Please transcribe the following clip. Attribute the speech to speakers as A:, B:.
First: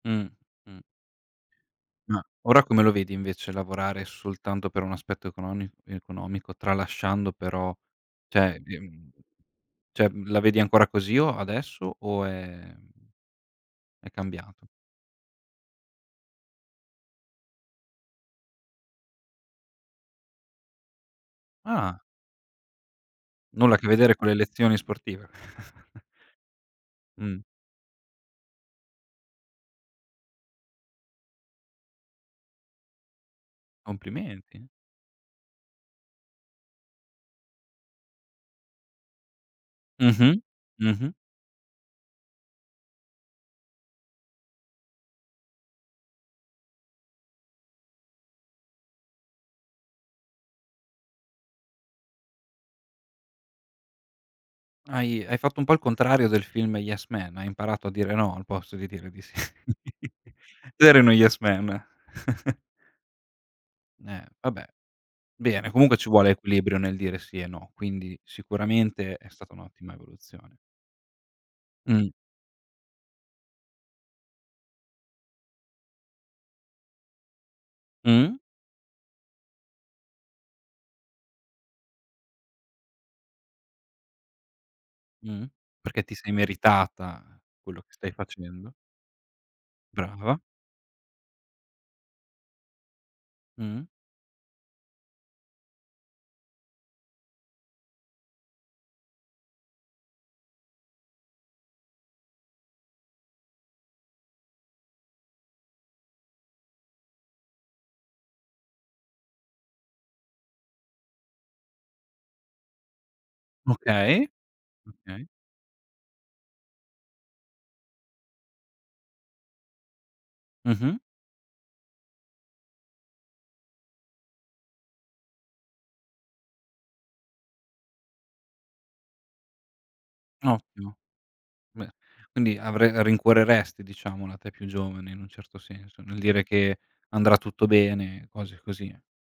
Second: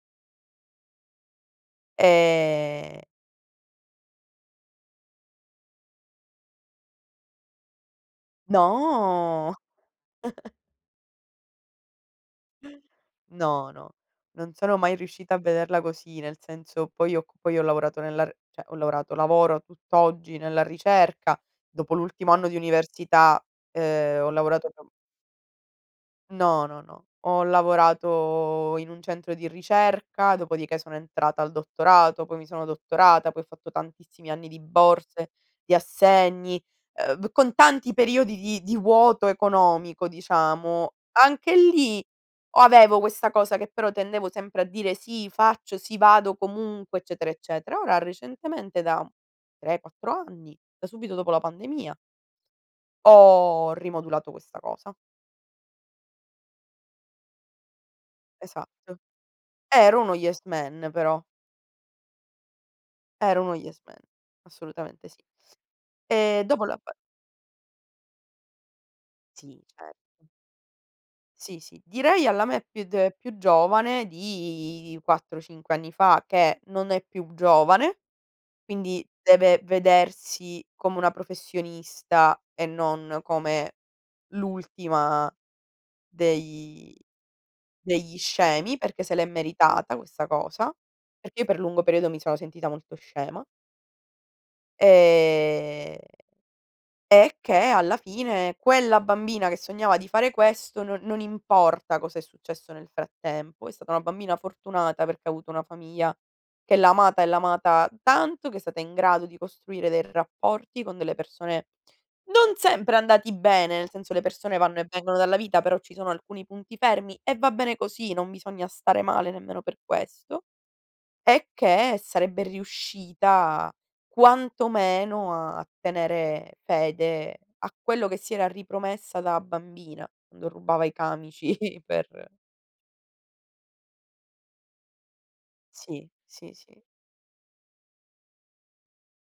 A: Mh, mh. Uhm, ora come lo
B: Ehm
A: vedi invece, lavorare soltanto per un aspetto econoni economico, tralasciando però, cioè e, mhmm
B: No
A: cioè la vedi ancora così o adesso o è mhmm,
B: No, no,
A: è
B: non
A: cambiato?
B: sono mai riuscita a vederla così, nel senso: poi ho c poi ho lavorato nella r cioè, ho lavorato lavoro tutt'oggi nella ricerca, dopo
A: Ah.
B: l'ultimo anno di università,
A: Nulla a che vedere
B: ehm,
A: con
B: ho
A: le
B: lavorato.
A: lezioni
B: [unintelligible]
A: sportive.
B: No, no, no.
A: Mh.
B: Ho lavorato in un centro di ricerca, dopodiché sono entrata al dottorato, poi mi sono dottorata, poi ho fatto tantissimi anni di
A: Complimenti.
B: borse, di assegni, uhm, con tanti periodi di di vuoto economico
A: Mh-mh.
B: diciamo.
A: Mh-mh.
B: Anche lì, avevo questa cosa che però tendevo sempre a dire: "Sì faccio, sì vado comunque, eccetera eccetera." Ora recentemente da 3, 4 anni, da subito dopo la pandemia ho rimodulato questa cosa.
A: Hai hai fatto un po' il contrario del film Yes Man, hai imparato a dire no, al posto di
B: Esatto.
A: dire di sì.
B: Ero uno Yes
A: Tu
B: Man
A: eri uno
B: però.
A: Yes Man.
B: Ero uno Yes Man,
A: Eh, vabbè.
B: assolutamente sì.
A: Bene comunque ci vuole
B: Ehm, dopo la
A: equilibrio
B: pan
A: nel dire sì e no, quindi, sicuramente è stata
B: Sì, cer
A: un'ottima evoluzione.
B: Sì, sì,
A: Mh.
B: direi alla me più d più giovane di 4 o 5 anni fa, che non è più giovane,
A: Mh?
B: quindi deve vedersi come una professionista, e non come l'ultima
A: Mh. Perché ti sei
B: dei
A: meritata, quello che stai
B: degli
A: facendo.
B: scemi, perché se l'è meritata questa
A: Brava.
B: cosa, perché io per lungo periodo mi sono sentita molto scema.
A: Mh.
B: Ehm, e che alla fine, quella bambina che sognava di fare questo, non non importa cosa è successo nel frattempo, è stata una bambina fortunata, perché ha avuto una famiglia che l'ha amata e l'ha amata tanto, che è stata in grado di costruire dei rapporti con delle persone, non sempre andati bene, nel senso le
A: Okay.
B: persone vanno e vengono
A: Okay.
B: dalla vita, però ci sono alcuni punti fermi, e va bene così, non bisogna stare male nemmeno per questo.
A: Mh-mh.
B: E che, sarebbe riuscita quanto meno, a tenere fede a quello che si era ripromessa da bambina, quando rubava i
A: Ottimo.
B: camici
A: Beh,
B: per
A: quindi avre rincuoreresti diciamo la te più giovane, in un certo senso,
B: Sì,
A: nel dire
B: sì,
A: che
B: sì.
A: andrà tutto bene, cose così.